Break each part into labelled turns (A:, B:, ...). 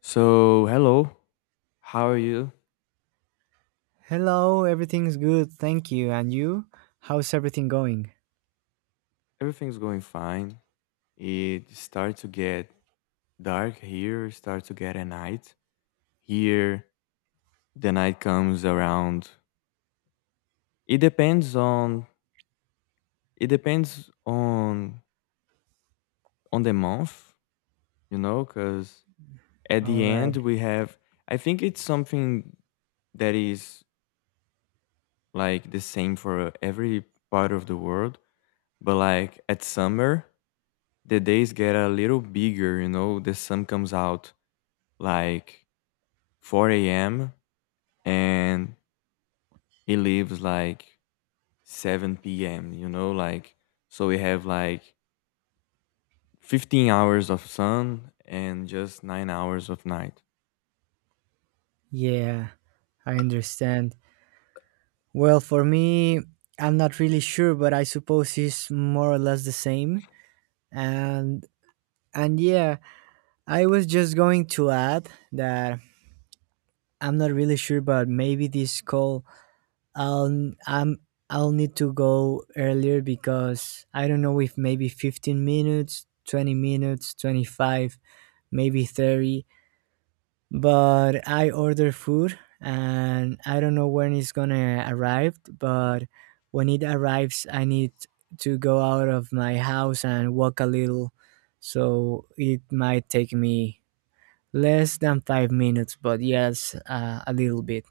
A: So, hello. How are you?
B: Hello, everything's good, thank you. And you? How's everything going?
A: Everything's going fine. It starts to get dark here, it starts to get a night. Here, the night comes around. It depends on it depends on on the month, you know, cuz at
B: All
A: the
B: right.
A: end we have I think it's something that is like the same for every part of the world, but like at summer the days get a little bigger, you know, the sun comes out like 4 a.m. and he leaves like 7 p.m. You know, like so we have like 15 hours of sun and just 9 hours of night.
B: Yeah, I understand. Well, for me, I'm not really sure, but I suppose it's more or less the same. And and yeah, I was just going to add that I'm not really sure, but maybe this call I'll I'm I'll need to go earlier because I don't know if maybe 15 minutes, 20 minutes, 25, maybe 30 but I order food and I don't know when it's gonna arrive, but when it arrives, I need to go out of my house and walk a little, so it might take me less than 5 minutes, but yes, a little bit.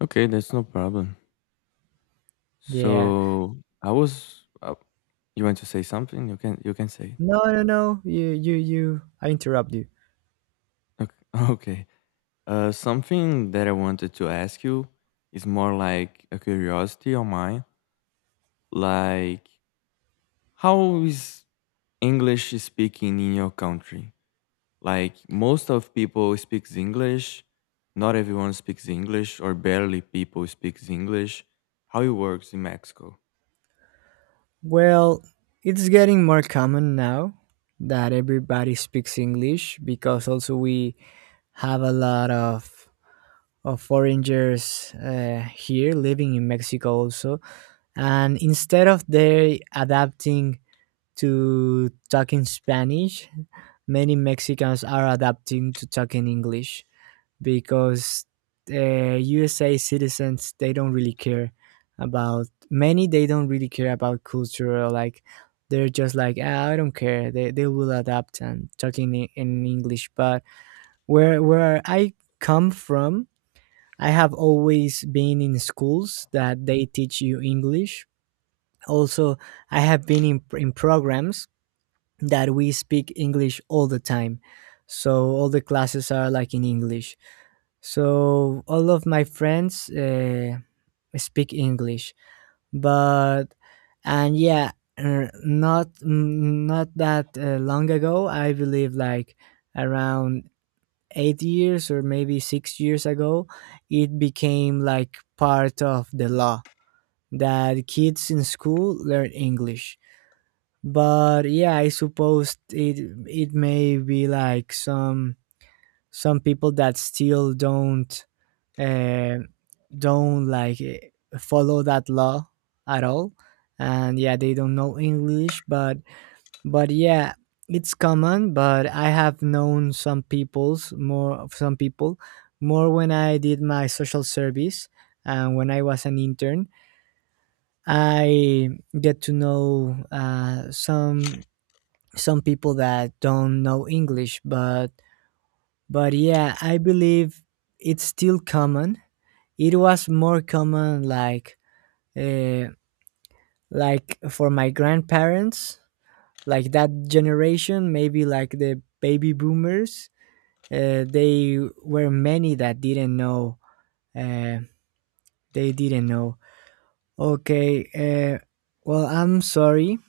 A: Okay, that's no problem.
B: Yeah.
A: So I was. You want to say something? You can. You can say it.
B: No, no, no. You. I interrupt you.
A: Okay. Okay. Something that I wanted to ask you is more like a curiosity of mine. Like, how is English speaking in your country? Like, most of people speaks English, not everyone speaks English, or barely people speaks English. How it works in Mexico?
B: Well, it's getting more common now that everybody speaks English because also we have a lot of foreigners here living in Mexico also. And instead of they adapting to talking Spanish, many Mexicans are adapting to talking English because USA citizens they don't really care about many they don't really care about culture or like they're just like ah, I don't care they will adapt and talking in English but where I come from I have always been in schools that they teach you English. Also, I have been in programs that we speak English all the time. So all the classes are like in English. So all of my friends speak English, but and yeah, not that long ago, I believe like around 8 years or maybe 6 years ago, it became like part of the law that kids in school learn English. But yeah, I suppose it it may be like some people that still uh, don't like follow that law at all, and yeah, they don't know English, but yeah it's common but I have known some people's more some people more when I did my social service and when I was an intern I get to know some people that don't know English but yeah I believe it's still common. It was more common uh, like for my grandparents, like that generation, maybe like the baby boomers. They were many that didn't know. Uh, they didn't know. Okay. Well, I'm sorry.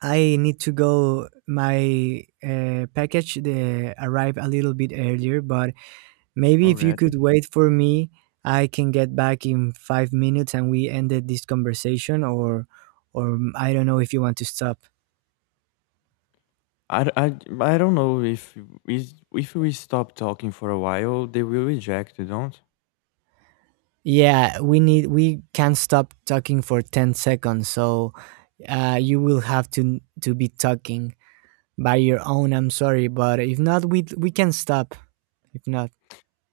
B: I need to go. My package arrived a little bit earlier, but maybe if you
A: Already,
B: could wait for me, I can get back in 5 minutes and we ended this conversation, or I don't know if you want to stop.
A: I don't know if we stop talking for a while they will reject you, don't...
B: Yeah, we need we can't stop talking for 10 seconds. So you will have to be talking by your own. I'm sorry, but if not we can stop. If not,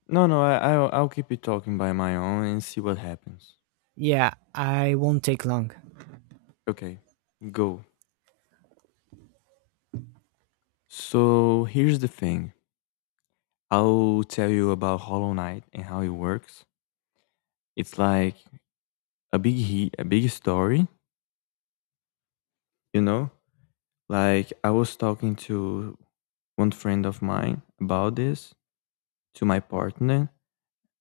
A: No, I'll keep it talking by my own and see what happens.
B: yeah, I won't take long.
A: Okay, go. So here's the thing, I'll tell you about Hollow Knight and how it works. It's like a big story, you know. Like, I was talking to one friend of mine about this, to my partner,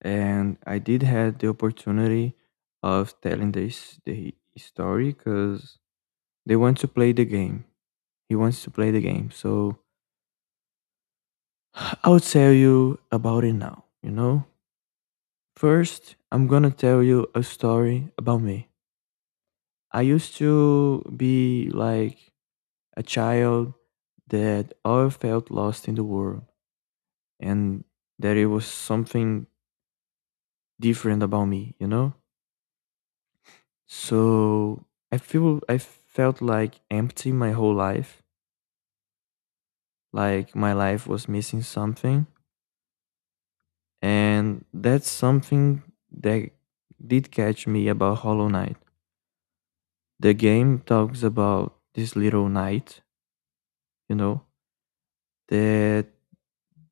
A: and I did had the opportunity of telling this the story because they want to play the game. He wants to play the game. So I'll tell you about it now, you know? First, I'm gonna tell you a story about me. I used to be like a child that all felt lost in the world. And that it was something different about me, you know? So I felt like empty my whole life, like my life was missing something, and that's something that did catch me about Hollow Knight. The game talks about this little knight, you know, that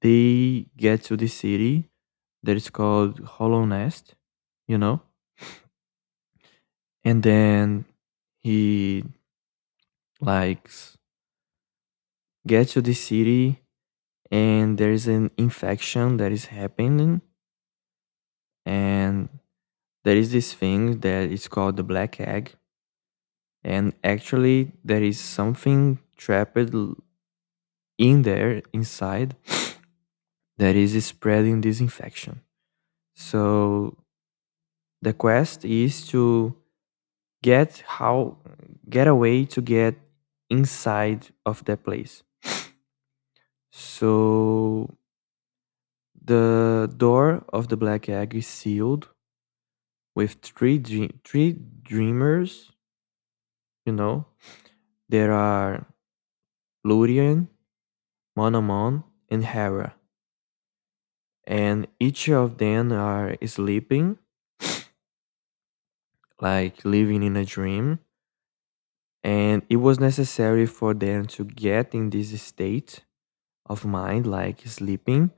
A: they get to the city that is called Hollow Nest, you know, and then he, like, get to the city and there is an infection that is happening, and there is this thing that is called the black egg, and actually there is something trapped in there inside that is spreading this infection. So the quest is to get how, get a way to get inside of that place. So the door of the black egg is sealed with three dreamers. You know, there are Lurian, Monomon, and Hera, and each of them are sleeping, like living in a dream. And it was necessary for them to get in this state of mind, like sleeping,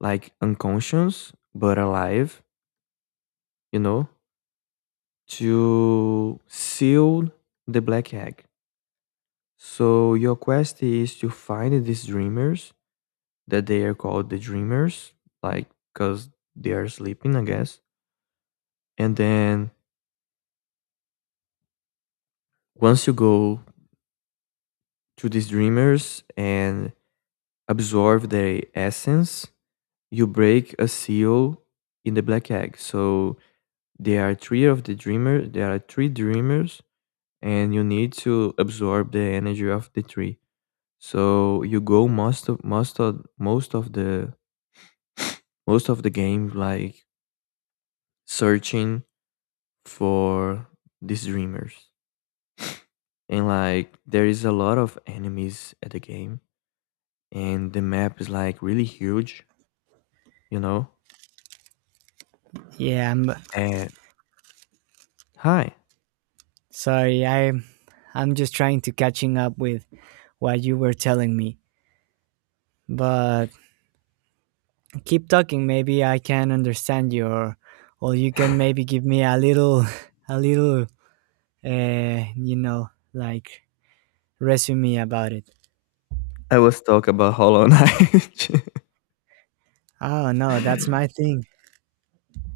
A: like unconscious but alive. You know, to seal the black egg. So your quest is to find these dreamers, that they are called the dreamers, like, because they are sleeping, I guess. And then once you go to these dreamers and absorb their essence, you break a seal in the black egg. So there are three of the dreamer. There are three dreamers, and you need to absorb the energy of the three. So you go most of the game like searching for these dreamers. And like there is a lot of enemies at the game and the map is like really huge, you know.
B: Yeah, I'm
A: And hi.
B: sorry. I'm just trying to catching up with what you were telling me. But keep talking, maybe I can understand you or you can maybe give me a little a little like resume about it.
A: I was talking about Hollow Knight.
B: Oh no, that's my thing.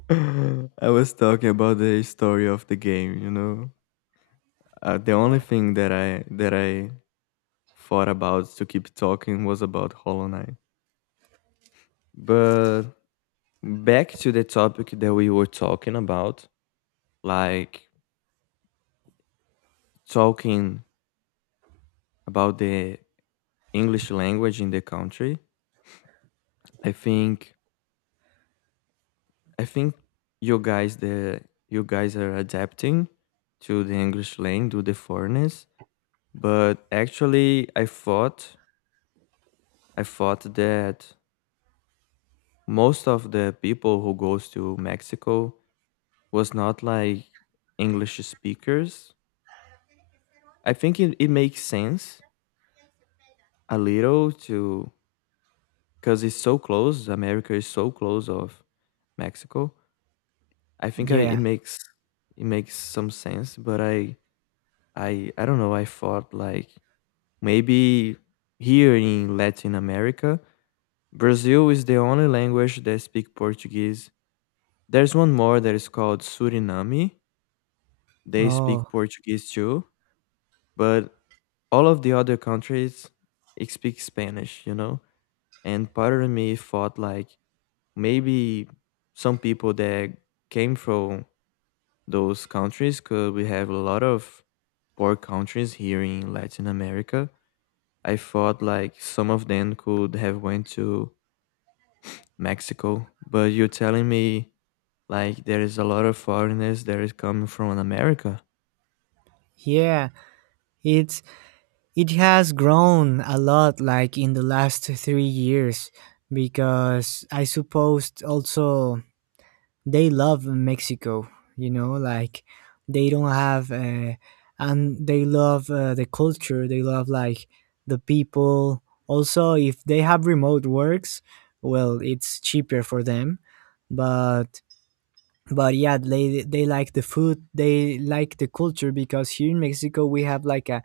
A: I was talking about the story of the game, you know. The only
B: Yeah.
A: thing that I thought about to keep talking was about Hollow Knight. But back to the topic that we were talking about, like, talking about the English language in the country. I think I think you guys, the, you guys are adapting to the English lane, to the foreigners. But actually, I thought that most of the people who goes to Mexico was not like English speakers. I think it makes sense a little to, because it's so close. America is so close of Mexico. I think I,
B: Yeah.
A: it makes some sense, but I don't know. I thought like maybe here in Latin America, Brazil is the only language that speak Portuguese. There's one more that is called Suriname. They speak
B: Oh,
A: Portuguese too, but all of the other countries it speak Spanish, you know? And part of me thought like maybe some people that came from those countries, because we have a lot of poor countries here in Latin America, I thought like some of them could have went to Mexico, but you're telling me like there is a lot of foreigners that is coming from America.
B: yeah. It's it has grown a lot, like in the last 3 years, because I suppose also they love Mexico. You know, like they don't have, and they love the culture. They love like the people. Also, if they have remote works, well, it's cheaper for them. But but yeah they like the food, they like the culture, because here in Mexico we have like a,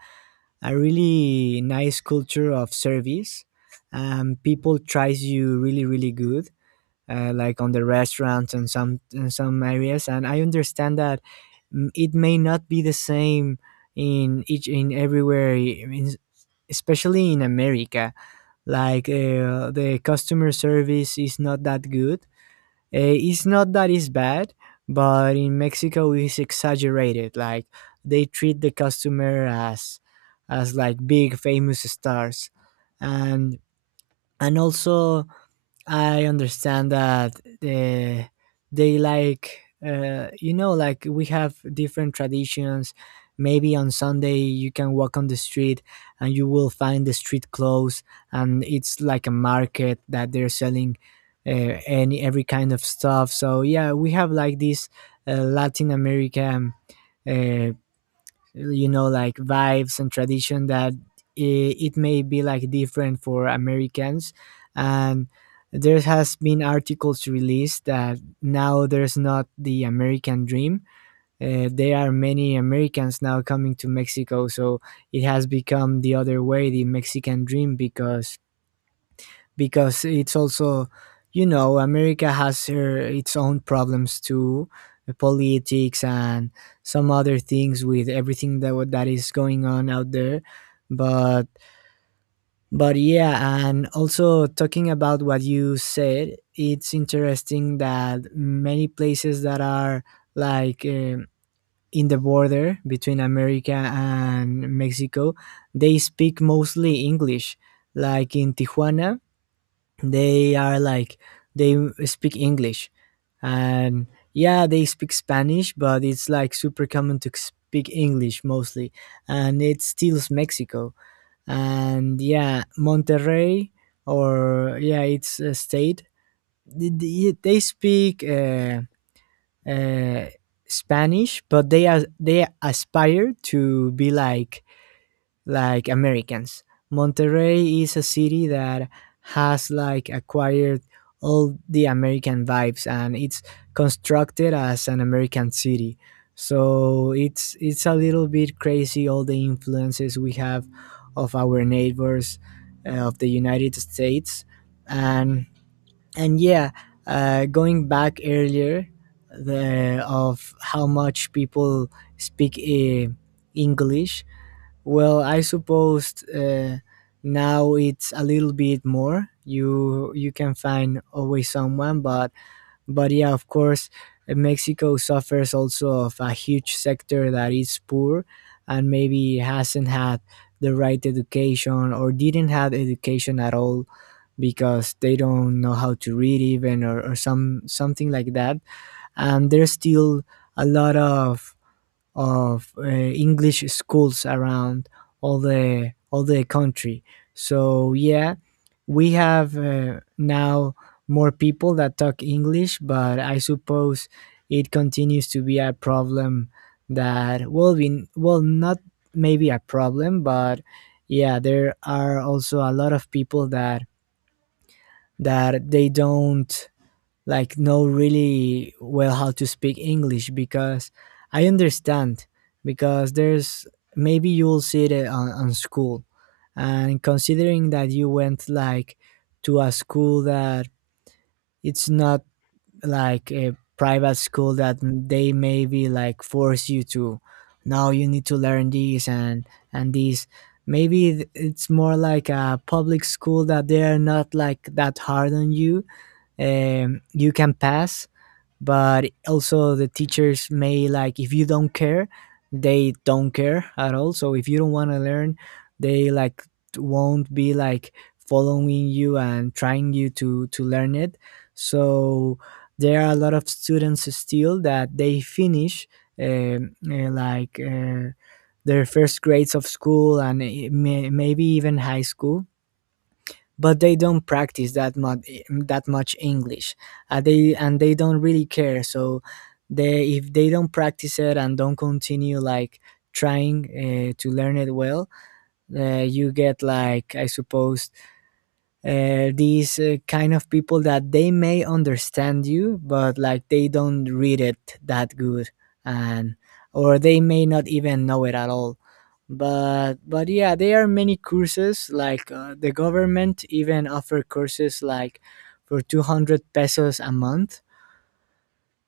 B: a really nice culture of service. People tries you really really good, like on the restaurants and some in some areas, and I understand that it may not be the same in everywhere. I mean, especially in America, like the customer service is not that good. Eh, it's not that it's bad, but in Mexico it's exaggerated. Like they treat the customer as like big famous stars, and and also I understand that they like, like we have different traditions. Maybe on Sunday you can walk on the street and you will find the street clothes, and it's like a market that they're selling any every kind of stuff. So yeah, we have like this Latin American uh, like vibes and tradition that it, it may be like different for Americans, and there has been articles released that now there's not the American dream. There are many Americans now coming to Mexico, so it has become the other way, the Mexican dream, because it's also, you know, America has its own problems too. Politics and some other things with everything that that is going on out there, but but yeah and also, talking about what you said, it's interesting that many places that are like in the border between America and Mexico, they speak mostly English. Like in Tijuana, they are like they speak English, and yeah, they speak Spanish, but it's like super common to speak English mostly. And it steals Mexico. And yeah, Monterrey, or yeah, it's a state. They speak uh, Spanish, but they are they aspire to be like Americans. Monterrey is a city that has like acquired all the American vibes, and it's constructed as an American city. So it's a little bit crazy, all the influences we have of our neighbors, of the United States. And and yeah, going back earlier, the of how much people speak English, well, I suppose now it's a little bit more. You can find always someone, but yeah, of course, Mexico suffers also of a huge sector that is poor, and maybe hasn't had the right education or didn't have education at all because they don't know how to read even, or some something like that. And there's still a lot of English schools around all the country. So yeah, we have now more people that talk English, but I suppose it continues to be a problem that will be, well, not maybe a problem, but yeah, there are also a lot of people that that they don't like know really well how to speak English because I understand, because there's maybe you will see it on school, and considering that you went like to a school that it's not like a private school that they maybe like force you to now you need to learn this, and this maybe it's more like a public school that they are not like that hard on you. You can pass, but also the teachers may like if you don't care they don't care at all, so if you don't want to learn, they like won't be like following you and trying you to learn it. So there are a lot of students still that they finish like their first grades of school and maybe even high school, but they don't practice that much, that much English. They don't really care. So they if they don't practice it and don't continue like trying to learn it well, you get like I suppose these kind of people that they may understand you but like they don't read it that good, and or they may not even know it at all. But yeah there are many courses, like the government even offer courses like for 200 pesos a month,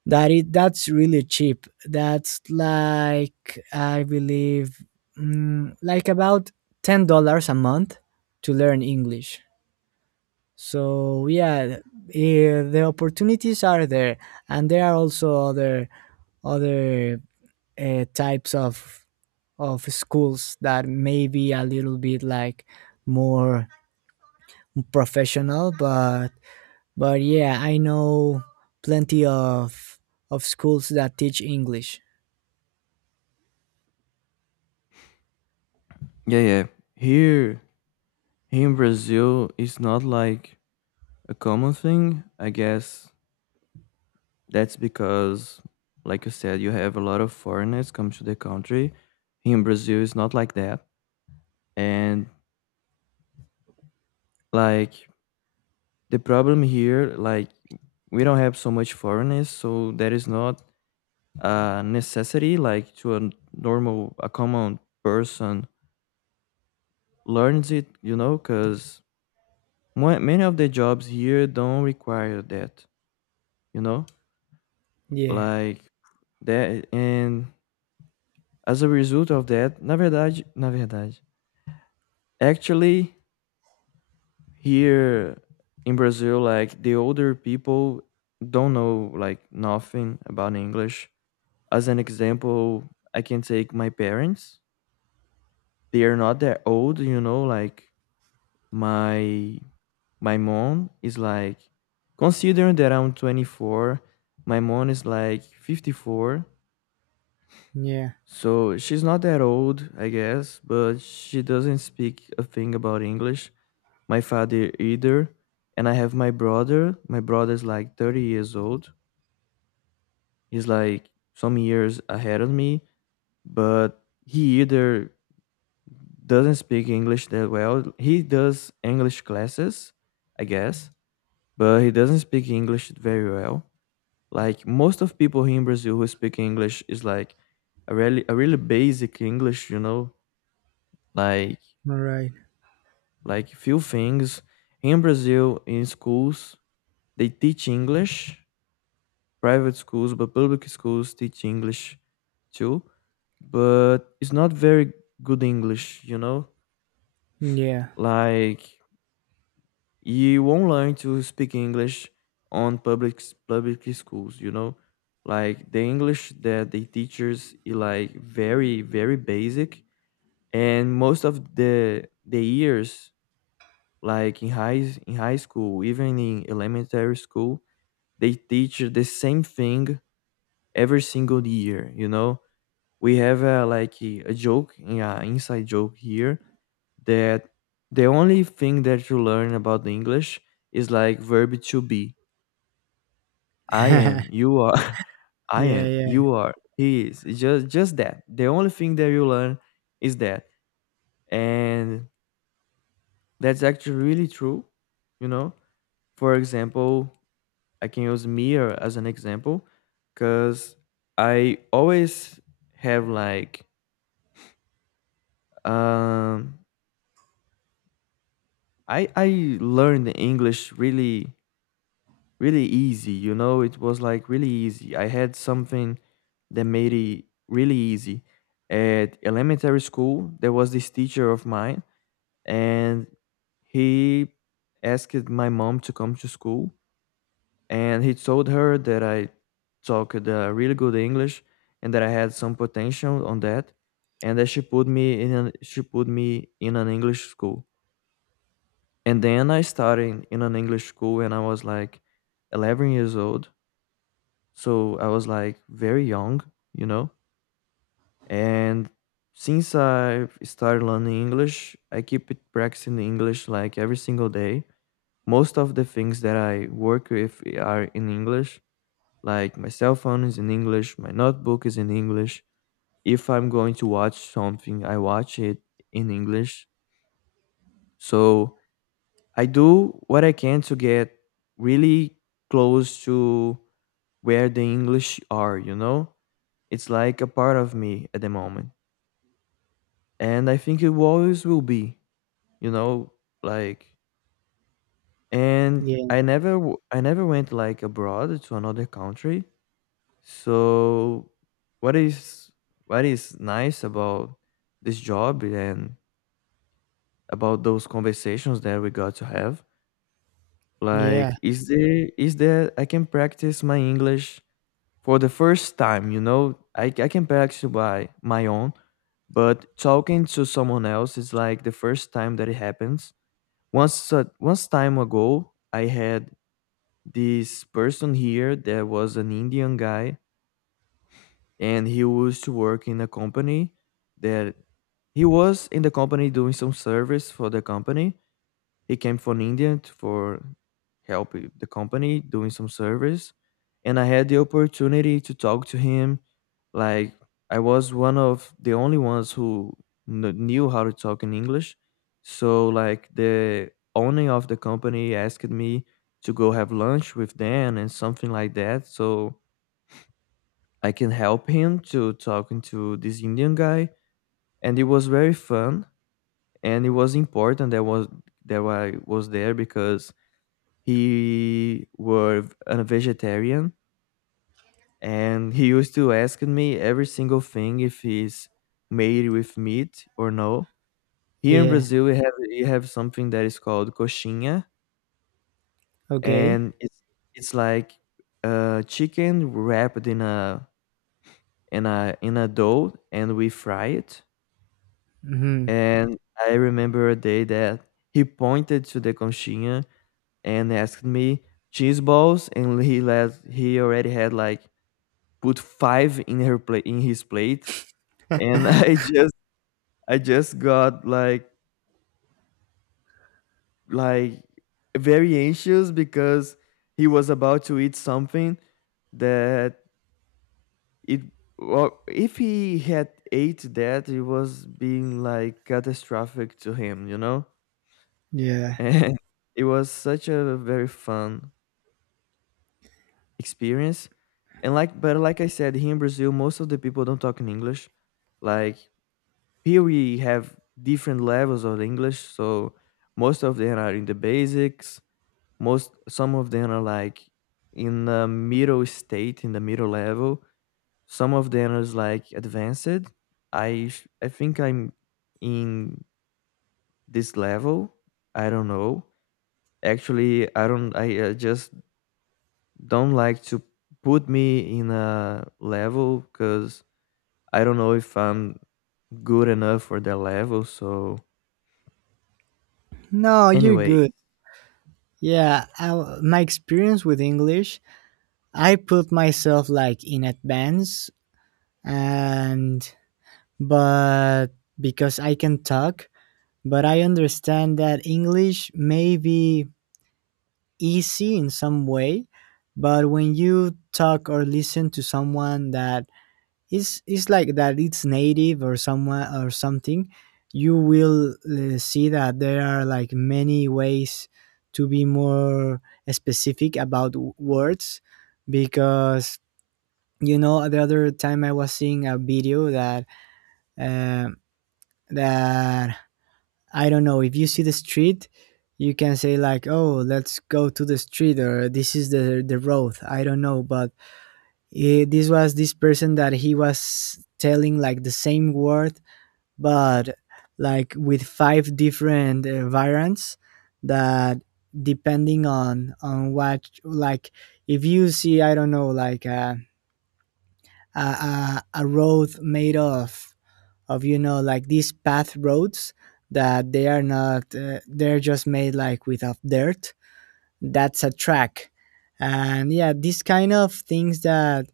B: that it that's really cheap. That's like I believe like about $10 a month to learn English. So yeah, eh, the opportunities are there, and there are also other types of schools that may be a little bit like more professional, but yeah, I know plenty of schools that teach English.
A: Yeah. Here, here in Brazil, it's not like a common thing. I guess that's because, like you said, you have a lot of foreigners come to the country. Here in Brazil, it's not like that, and like the problem here, like, we don't have so much foreigners, so there is not a necessity like to a normal a common person learns it, you know, because many of the jobs here don't require that, you know.
B: Yeah,
A: Like that, and as a result of that, na verdade na verdade, actually, here in Brazil, like the older people don't know like nothing about English. As an example, I can take my parents. They are not that old, you know, like my my mom is like considering that I'm 24, my mom is like 54.
B: yeah,
A: So she's not that old, I guess, but she doesn't speak a thing about English. My father either. And I have my brother. My brother's like 30 years old. He's like some years ahead of me, but he either doesn't speak English that well. He does English classes, I guess, but he doesn't speak English very well. Like most of people here in Brazil who speak English is like a really basic English, you know, like
B: all right.
A: like few things. Here in Brazil, in schools, they teach English, private schools, but public schools teach English too. But it's not very good English, you know?
B: Yeah,
A: Like you won't learn to speak English on public schools. You know, like the English that the teachers is like very very basic, and most of the years like in high school, even in elementary school, they teach the same thing every single year. You know, we have a, like a joke, yeah, inside joke here that the only thing that you learn about the English is like verb to be, I am, you are, I
B: yeah,
A: am,
B: yeah,
A: you are, he is. It's just that. The only thing that you learn is that. And that's actually really true, you know? For example, I can use Mir as an example cuz I always have like um I learned English really really easy, you know? It was like really easy. I had something that made it really easy. At elementary school, there was this teacher of mine, and he asked my mom to come to school, and he told her that I talked really good English and that I had some potential on that, and that she put me in an English school. And then I started in an English school, and I was like 11 years old. So I was like very young, you know. And since I started learning English, I keep it practicing English like every single day. Most of the things that I work with are in English, like my cell phone is in English, my notebook is in English. If I'm going to watch something, I watch it in English. So I do what I can to get really close to where the English are, you know? It's like a part of me at the moment. And I think it always will be, you know, like, and
B: yeah,
A: I never went like abroad to another country. So what is what is nice about this job and about those conversations that we got to have,
B: yeah,
A: like, is there is that I can practice my English for the first time, you know. I can actually buy my own, but talking to someone else is like the first time that it happens. Once, once time ago, I had this person here that was an Indian guy, and he used to work in a company that he was in the company doing some service for the company. He came from India for help with the company doing some service, and I had the opportunity to talk to him. Like I was one of the only ones who knew how to talk in English, so like the owner of the company asked me to go have lunch with Dan and something like that, so I can help him to talking to this Indian guy, and it was very fun and it was important that I was there because he were a vegetarian, and he used to ask me every single thing if it's made with meat or no. Here in
B: yeah.
A: Brazil, we have something that is called coxinha,
B: Okay.
A: and it's like chicken wrapped in a in a dough, and we fry it.
B: Mm-hmm.
A: And I remember a day that he pointed to the coxinha and asked me cheese balls, and he already had like put 5 in her plate in his plate, and I just got like very anxious because he was about to eat something that it well, if he had ate that, it was being like catastrophic to him, you know?
B: Yeah.
A: And it was such a very fun experience. And but like I said, here in Brazil, most of the people don't talk in English. Like here we have different levels of english, so most of them are in the basics, most some of them are like in the middle level, some of them is like advanced. I think I'm in this level. I don't know, actually. I don't, I just don't like to put me in a level because I don't know if I'm good enough for that level, so
B: No, you're
A: anyway.
B: good. Yeah, my experience with English, I put myself like in advance, and but because I can talk, but I understand that English may be easy in some way, but when you talk or listen to someone that it's like that it's native or somewhere or something, you will see that there are like many ways to be more specific about words, because you know the other time I was seeing a video that uh, that I don't know if you see the street, you can say like, oh, let's go to the street, or this is the road, I don't know, but this was this person that he was telling like the same word but like with five different variants that depending on what, like if you see I don't know like a a road made of like these path roads that they are not they're just made like with of dirt, that's a track. And yeah, these kind of things that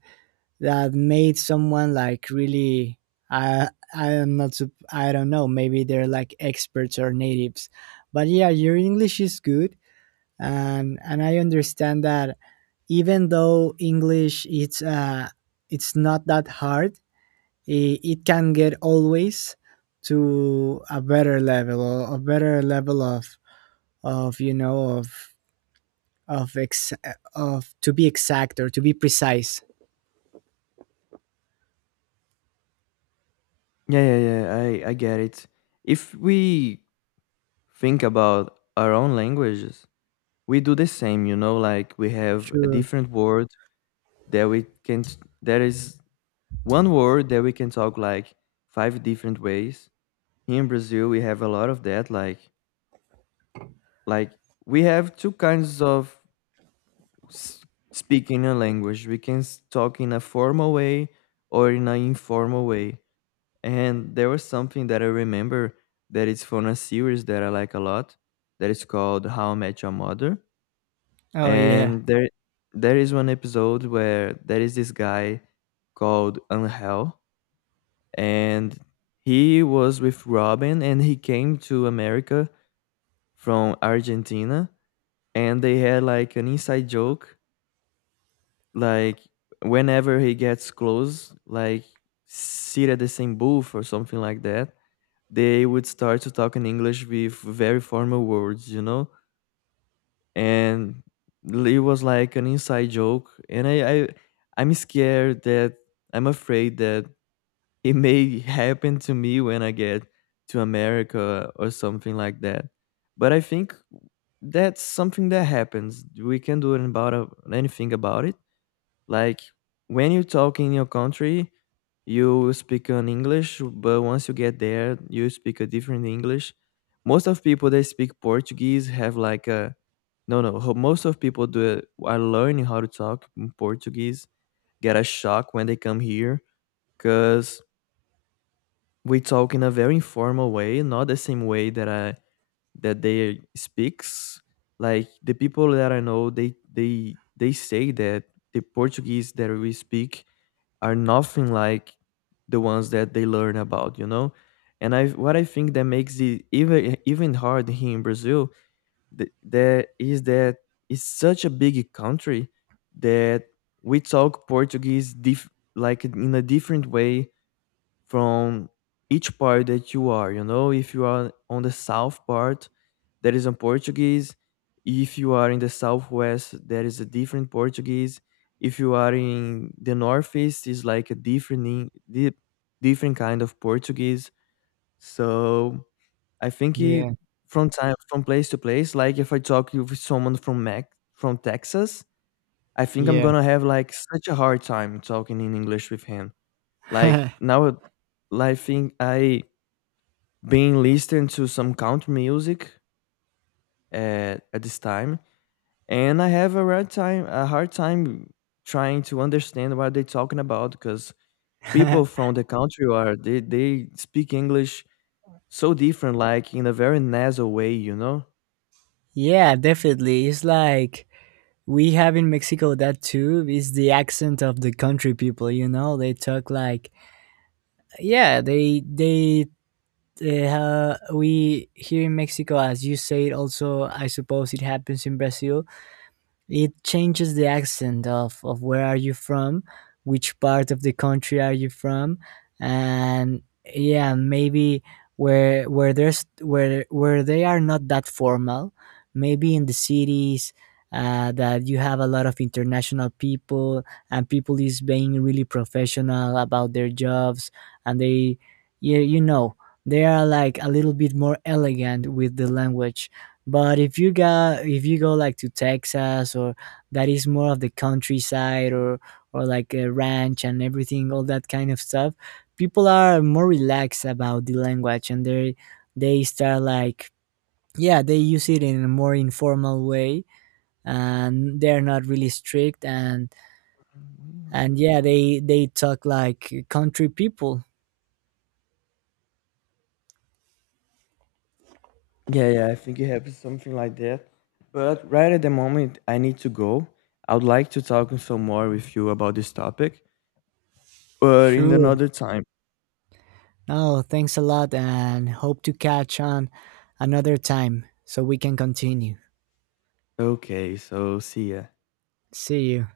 B: made someone like really, I am not I don't know, maybe they're like experts or natives, but yeah, your English is good, and I understand that even though English it's not that hard, it can get always to a better level, or a better level of you know of ex of to be exact, or to be precise.
A: Yeah, yeah, yeah. I get it. If we think about our own languages, we do the same, you know, like we have a
B: Sure.
A: different word that there is one word that we can talk like 5 different ways. Here in Brazil, we have a lot of that. Like, we have two kinds of s- speaking a language. We can talk in a formal way or in an informal way. And there was something that I remember that it's from a series that I like a lot that is called How I Met Your Mother.
B: Oh yeah.
A: And there is one episode where there is this guy called Angel and he was with Robin and he came to America from Argentina, and they had like an inside joke, like whenever he gets close, like sit at the same booth or something like that, they would start to talk in English with very formal words, you know? And it was like an inside joke. And I, I'm scared that I'm afraid that it may happen to me when I get to America or something like that. But I think that's something that happens. We can do it about anything about it, like when you talk in your country, you speak an English, but once you get there, you speak a different English. Most of people that speak Portuguese have like a no no. Most of people do are learning how to talk in Portuguese. Get a shock when they come here, cause we talk in a very informal way, not the same way that I that they speaks. Like the people that I know, they say that the Portuguese that we speak are nothing like the ones that they learn about, you know? And I think that makes it even hard here in Brazil that is that it's such a big country that we talk like in a different way from each part that you are. You know, if you are on the south part, there is a Portuguese. If you are in the southwest, there is a different Portuguese. If you are in the northeast, is like a different different kind of Portuguese. So I think he,
B: Yeah.
A: from time from place to place, like if I talk with someone from Mac from Texas, I think I'm
B: Yeah.
A: gonna have like such a hard time talking in English with him like now, I think I been listening to some country music at this time, and I have a hard time trying to understand what they're talking about because people from the country are they speak English so different, like in a very nasal way, you know.
B: Yeah, definitely. It's like we have in Mexico, that too, is the accent of the country people, you know? They talk like yeah, they we here in Mexico, as you say, it also, I suppose, it happens in Brazil. It changes the accent of where are you from, which part of the country are you from, and yeah, maybe where there's where they are not that formal, maybe in the cities that you have a lot of international people, and people is being really professional about their jobs and they you, you know they are like a little bit more elegant with the language. But if you go like to Texas, or that is more of the countryside, or like a ranch and everything, all that kind of stuff, people are more relaxed about the language and they start like yeah, they use it in a more informal way, and they're not really strict. And yeah, they talk like country people.
A: Yeah, yeah, I think it happens something like that. But right at the moment, I need to go. I would like to talk some more with you about this topic, but in
B: Sure.
A: another time.
B: Oh, thanks a lot, and hope to catch on another time so we can continue.
A: Okay, so see ya.
B: See you.